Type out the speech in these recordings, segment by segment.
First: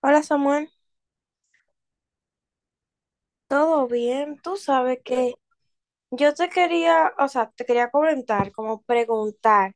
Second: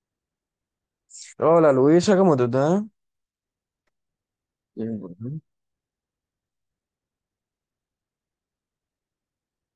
Hola Samuel, Hola Luisa, ¿cómo tú estás? ¿todo bien? Tú sabes que yo te quería, o sea, te quería comentar, como preguntar,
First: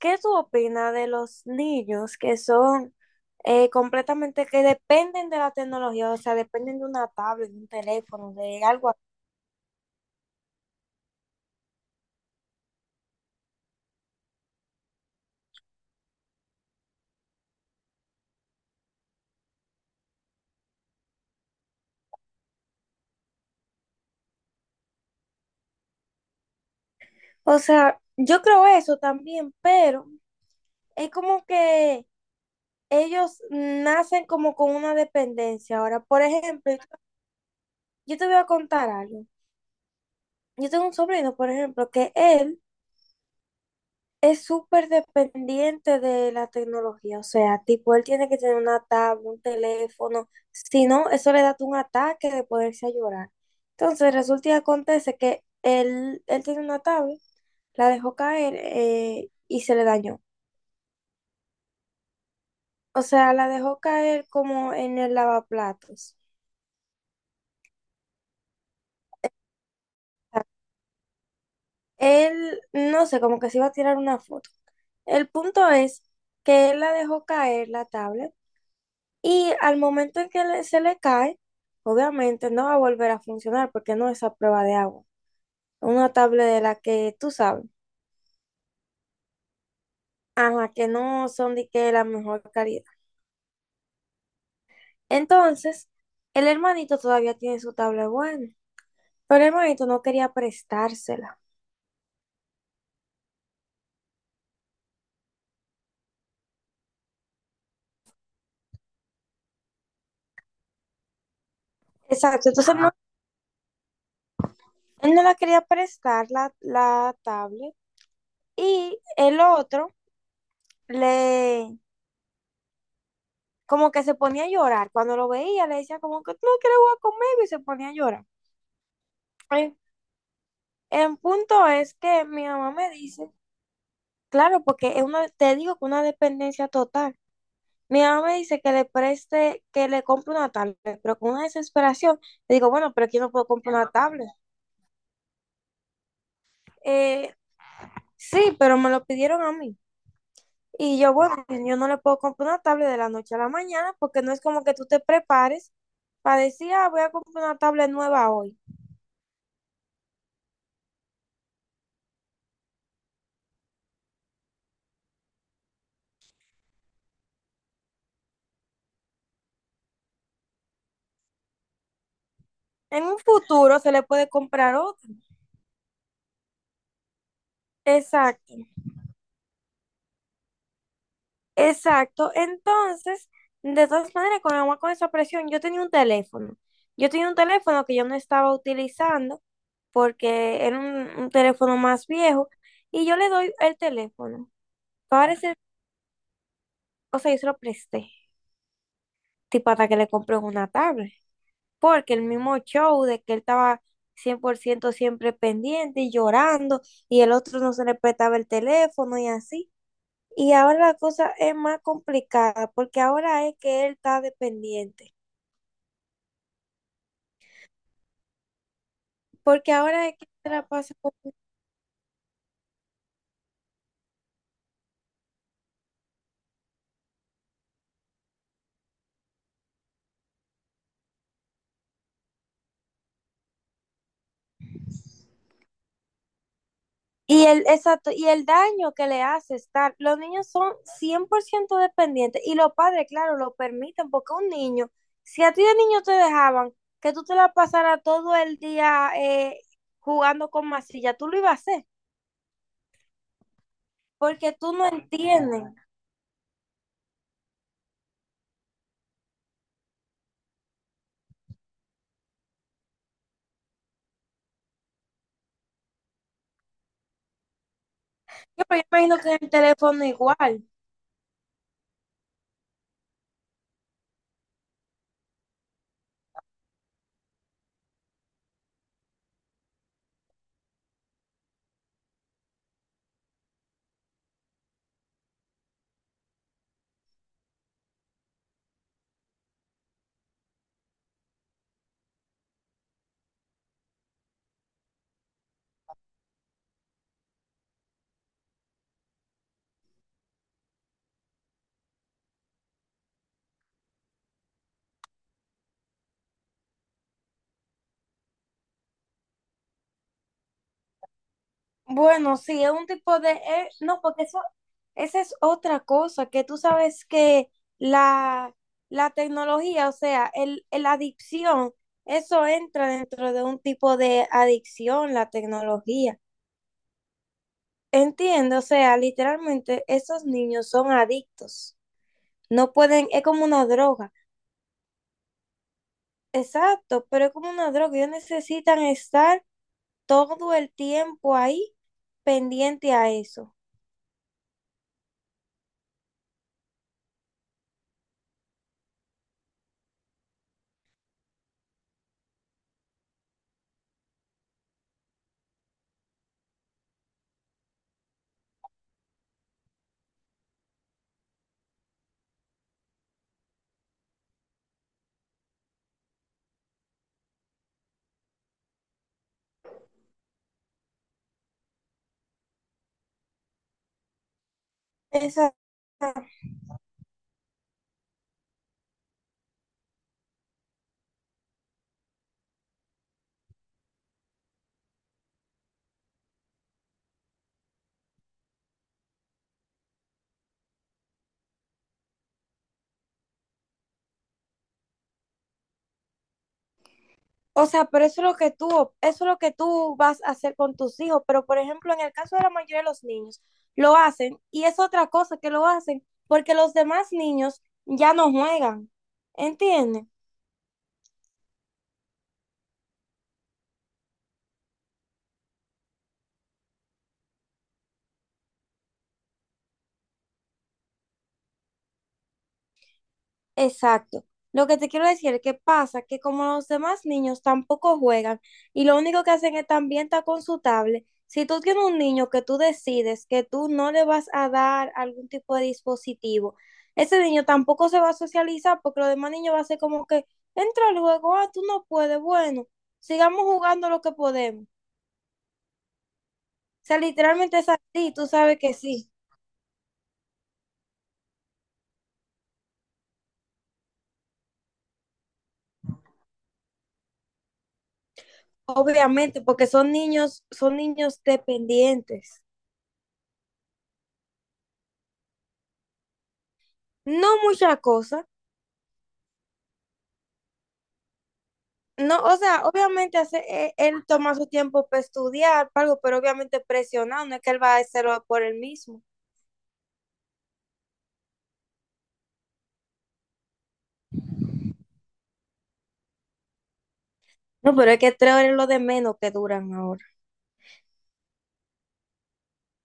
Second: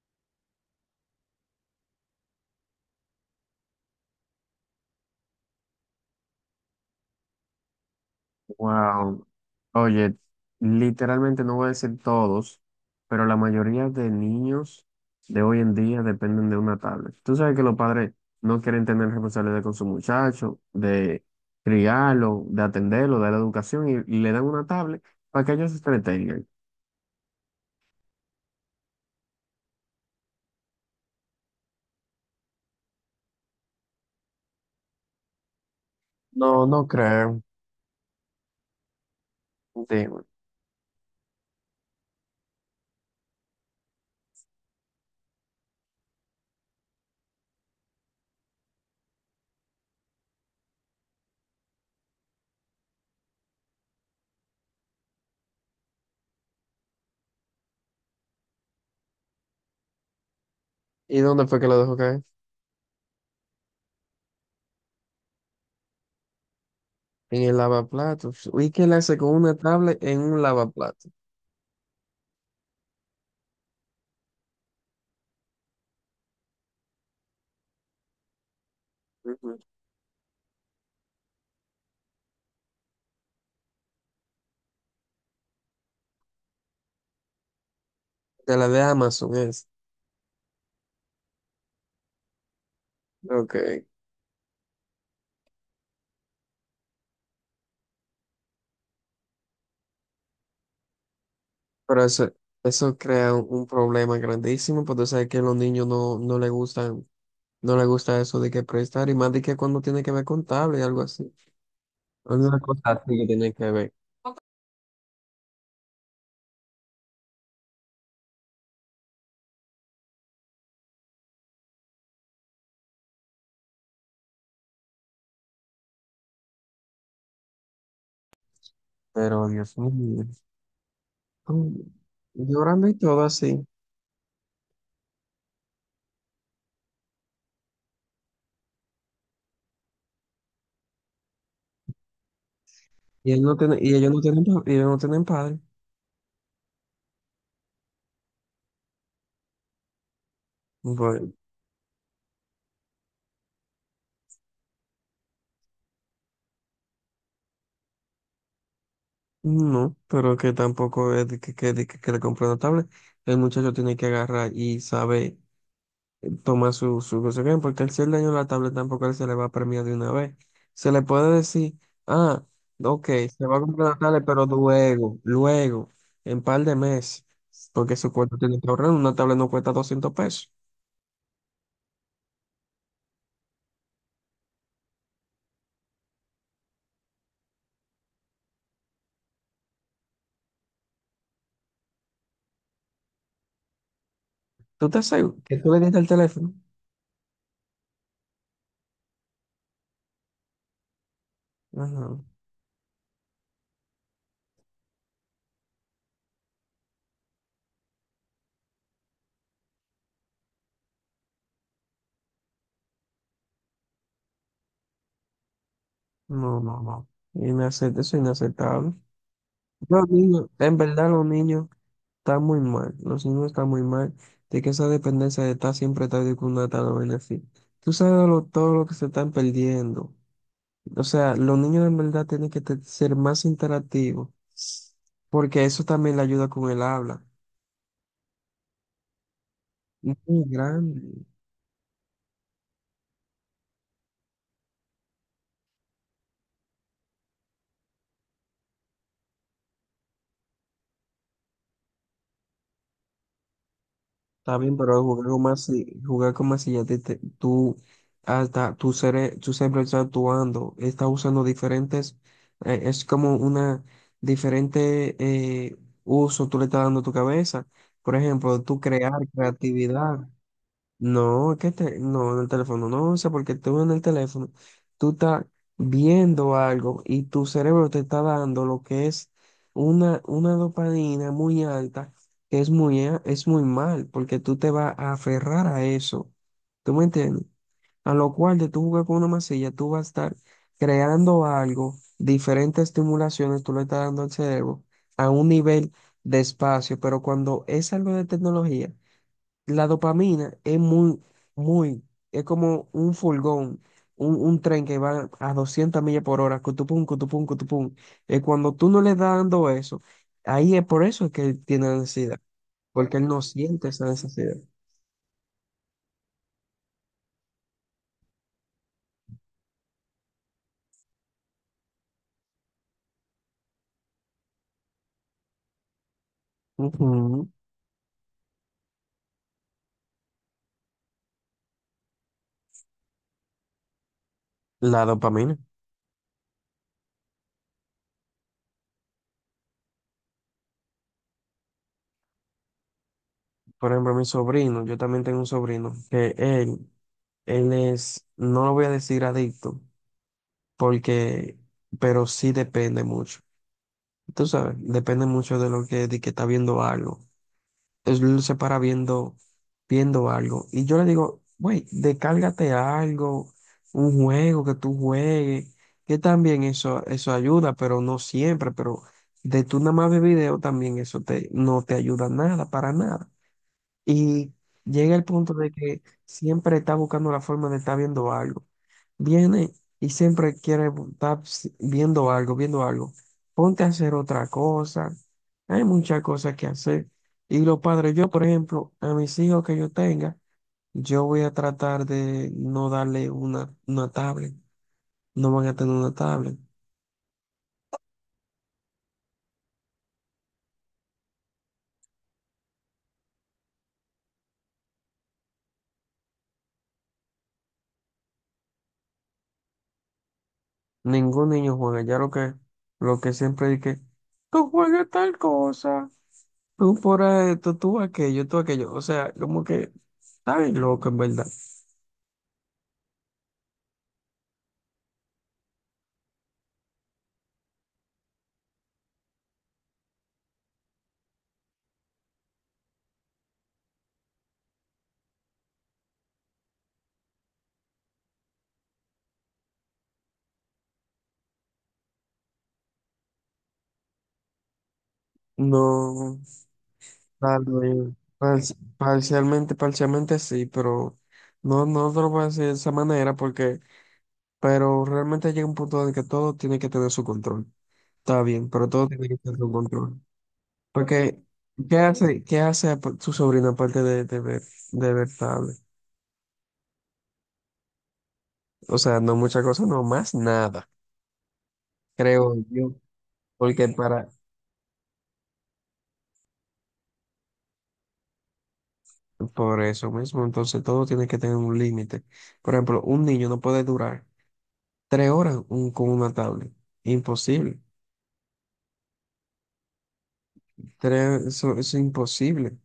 ¿qué tú opinas de los niños que son completamente, que dependen de la tecnología, o sea, dependen de una tablet, de un teléfono, de algo así? Wow. Oye, literalmente no voy a decir todos, pero la mayoría de niños de hoy en día dependen de una tablet. Tú sabes que los padres no quieren tener responsabilidad con su muchacho, de criarlo, de atenderlo, de la educación, y le dan una tablet para que ellos se entretengan. O sea, yo creo eso también, pero es como que ellos nacen como con una dependencia. Ahora, por No, ejemplo, no creo. yo te voy a contar algo. Dime. Yo tengo un sobrino, por ejemplo, que él... Es súper dependiente de la tecnología, o sea, tipo, él tiene que tener una tablet, un teléfono, si no, eso le da un ataque de poderse a llorar. Entonces, resulta y acontece que él tiene una tablet, la dejó caer y se le dañó. ¿Y dónde fue que lo dejó caer? O sea, la dejó caer como en el lavaplatos. En el lavaplatos. ¿Y qué le hace con una tablet en un lavaplatos? Él, no sé, como que se iba a tirar una foto. El punto es que él la dejó caer, la tablet, y Ujú. al momento en que le- se le cae, obviamente no va a volver a funcionar porque no es a prueba de agua. Una tablet de la que tú sabes, De la de Amazon es. a la que no son de que la mejor calidad. Ok. Entonces, el hermanito todavía tiene su tablet buena, pero el hermanito no quería prestársela. Pero eso crea un problema grandísimo, porque tú sabes que a los niños no, no les gustan, no les gusta eso de que prestar, y más de que cuando tiene que ver con tablet y algo así. Exacto, Alguna entonces cosa no- así que tiene que ver. él no la quería prestar la, la tablet y el otro le, como que se ponía a llorar. Cuando lo veía le decía como que no, que le voy a comer y se ponía a llorar. Pero Dios mío. El punto Mm, es que mi mamá llorando me y todo dice, así. claro, porque es una, te digo que una dependencia total. Mi mamá me dice que le preste, que le compre una tablet, pero con una desesperación le digo, bueno, pero aquí no Y él puedo no comprar tiene, una y ellos no tablet. tienen, y ellos no tienen padre. Eh, sí, pero me lo pidieron a mí. Y yo, Bueno, bueno, yo no le puedo comprar una tablet de la noche a la mañana porque no es como que tú te prepares para decir, ah, voy a comprar una tablet nueva hoy. no, pero que tampoco es de que le compró una tablet. El muchacho tiene que agarrar y saber. Toma su, su consecuencia, porque al ser daño a la tablet tampoco a él se le va a premiar de una vez. Se le puede decir, ah, En ok, un se va a futuro comprar se la le tablet, puede pero comprar otra. luego, luego, en par de meses, porque su cuarto Exacto. tiene que ahorrar, una tablet no cuesta 200 pesos. Exacto. Entonces, de todas maneras, con agua con esa presión, yo tenía un teléfono. Yo tenía un teléfono que yo no estaba utilizando porque era un teléfono más viejo y yo le doy el teléfono. ¿Tú te seguro Parece, que tú le diste el teléfono? o sea, yo se lo presté, tipo hasta que le compré una tablet, Ajá. porque el mismo show de que él estaba 100% siempre pendiente y llorando y el otro no se le prestaba el teléfono y así. Y ahora la cosa es más complicada porque ahora es que él está dependiente. No, no, no. Eso es inaceptable. Porque Los ahora es que niños, se la en pasa verdad, con- los niños. Está muy mal, los niños están muy mal, de que esa dependencia de estar siempre tarde con una tal vaina así. Todo lo que se están perdiendo. O sea, los niños en verdad tienen que ser más interactivos, porque eso también le ayuda con el habla. Y el, exacto, y el daño que le hace estar, los Muy niños son grande. 100% dependientes y los padres, claro, lo permiten porque un niño, si a ti de niño te dejaban que tú te la pasaras todo el día jugando con masilla, tú lo ibas a hacer porque Está tú bien, no pero entiendes. Jugar con más si ya tú, hasta tu cerebro está actuando, está usando diferentes, es como una diferente uso tú le estás dando a tu cabeza. Por ejemplo, Yo tú me crear imagino que en el teléfono creatividad. igual. No, no, en el teléfono no, o sea porque tú en el teléfono, tú estás viendo algo y tu cerebro te está dando lo que es una dopamina muy alta, que es es muy mal, porque tú te vas a aferrar a eso. ¿Tú me entiendes? A lo cual de tú jugar con una masilla, tú vas a estar creando algo, diferentes estimulaciones tú le estás dando al cerebro a un nivel de espacio, pero cuando es algo de tecnología. La dopamina es muy, muy, es como un furgón, un tren que va a 200 millas por hora, cutupum, cutupum, cutupum. Y cuando tú no le estás dando eso, ahí es por eso que él tiene Bueno, ansiedad, sí, es un porque tipo él de... no siente no, esa porque eso, necesidad. esa es otra cosa, que tú sabes que la, la tecnología, o sea, la adicción, eso entra dentro de un tipo de adicción, la tecnología. Ujú. Entiendo, o sea, literalmente esos niños son adictos. No pueden, es como una droga. La dopamina. Exacto, pero es como una droga. Ellos necesitan estar todo el tiempo ahí pendiente a eso. Por ejemplo, mi sobrino, yo también tengo un sobrino, que él es, no lo voy a decir adicto, porque, pero sí depende mucho. Tú sabes, depende mucho de lo que, de que está viendo algo. Él se para viendo, viendo algo. Y yo le digo, güey, descárgate algo, un juego que tú juegues, que también eso ayuda, pero no siempre, pero de tú nada más ver video también no te ayuda nada, para nada. Y llega el punto Exacto. de que siempre está buscando la forma de estar viendo algo. Viene y siempre quiere bu- estar si- viendo algo, viendo algo. Ponte a hacer otra cosa. Hay muchas cosas que hacer. Y los padres, yo, por ejemplo, a mis hijos que yo tenga, yo voy a tratar de no darle una tablet. No van a tener una tablet. O sea, pero eso es lo que tú, eso es lo que tú vas a hacer con tus hijos. Pero, por ejemplo, en el caso de la mayoría de los niños, lo hacen y es otra cosa que lo hacen porque los demás niños ya no juegan. ¿Entiendes? Ningún niño juega. Ya lo que siempre dije, tú juegas tal cosa. Tú fuera esto, tú aquello, tú aquello. O sea, como que está bien loco, en verdad. Exacto. Lo que te quiero decir es que pasa que como los demás niños tampoco juegan y lo único que hacen es también estar con su tablet, si tú tienes un niño que tú decides que tú no le vas a dar algún tipo de dispositivo, ese niño tampoco se va a socializar porque los demás niños va a ser como que entra al juego, ah, tú no puedes, bueno, sigamos jugando lo que podemos. No, O sea, literalmente tal es vez, así, tú sabes que sí, parcialmente, parcialmente sí, pero no, no te lo voy a decir de esa manera porque, pero realmente llega un punto en el que todo tiene que tener su control. Está bien, pero todo tiene que obviamente, tener porque su control. Son niños Porque, dependientes. ¿Qué hace tu sobrina aparte de ver tablet? No mucha cosa. O sea, no muchas cosas, no más nada, No, o creo sea, yo. obviamente hace, e- Porque él para, toma su tiempo para estudiar, para algo, pero obviamente presionado, no es que él va a hacerlo por él mismo. Por eso mismo, entonces todo tiene que tener un límite. Por ejemplo, un niño no puede durar 3 horas con una tablet. No, Imposible. pero es que 3 horas es lo de menos que duran ahora. Eso es imposible.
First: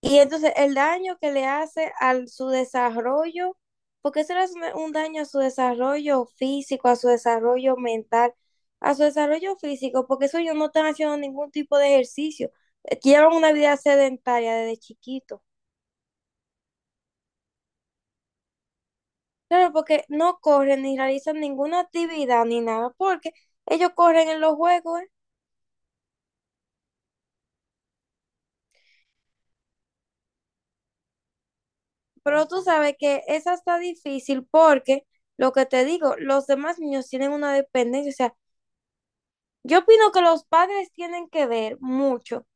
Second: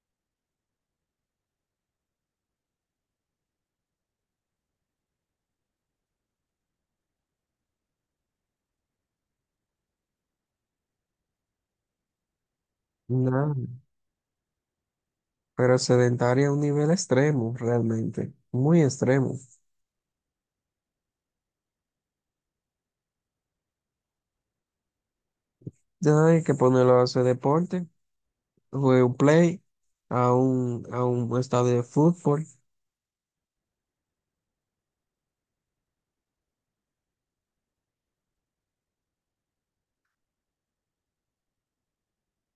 Y entonces el daño que le hace a su desarrollo, porque eso es un daño a su desarrollo físico, a su desarrollo mental, a su desarrollo físico, porque eso ellos no están haciendo ningún tipo de ejercicio. Llevan una Nada. vida sedentaria desde chiquito. Pero sedentaria a un nivel extremo, realmente. Muy extremo. Claro, porque no corren ni realizan ninguna actividad ni nada, porque ellos corren en los juegos, ¿eh? Ya no hay que ponerlo a hacer deporte, jugar un play, a un estadio de fútbol. Pero tú sabes que esa está difícil porque, lo que te digo, los demás niños tienen una dependencia. O sea, yo opino que los padres tienen que ver mucho,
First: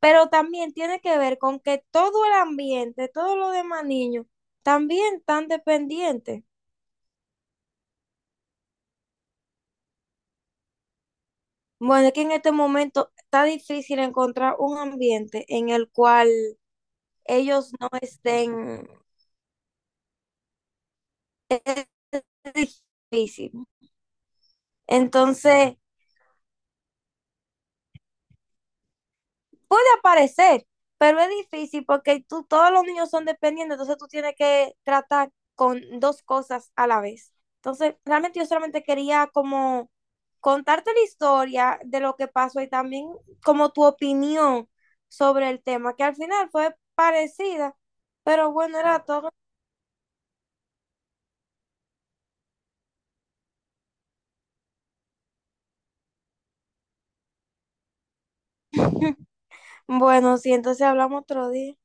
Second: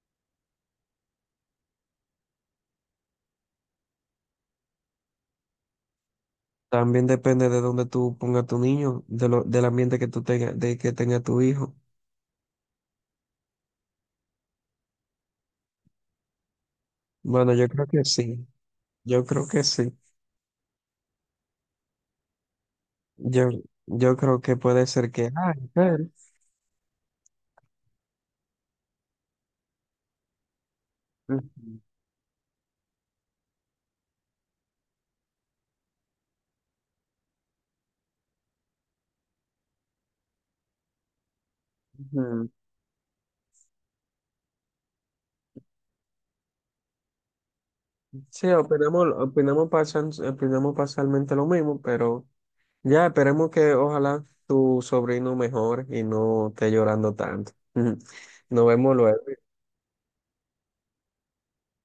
pero también tiene que ver con que todo el ambiente, todos los demás niños, también están dependientes. También depende de dónde tú pongas tu niño, del ambiente que tú tengas, de que tenga tu hijo. Bueno, es que en este momento está difícil encontrar un ambiente en el cual Bueno, yo ellos creo no que sí. estén Yo creo que sí. Yo, difícil. yo creo que puede ser que... Ah, Entonces, claro. puede aparecer, pero es Ujú, difícil porque tú, todos los niños son dependientes, entonces tú tienes que tratar con dos cosas a la vez. Entonces, realmente yo solamente quería como contarte la historia de lo que ujú. pasó y también como tu opinión sobre el tema, que al final fue parecida, Sí, pero bueno, era opinamos, todo. Opinamos parcialmente lo mismo, pero ya esperemos que ojalá tu sobrino mejore y no esté llorando tanto. Nos vemos luego. Bueno, sí, entonces hablamos otro día.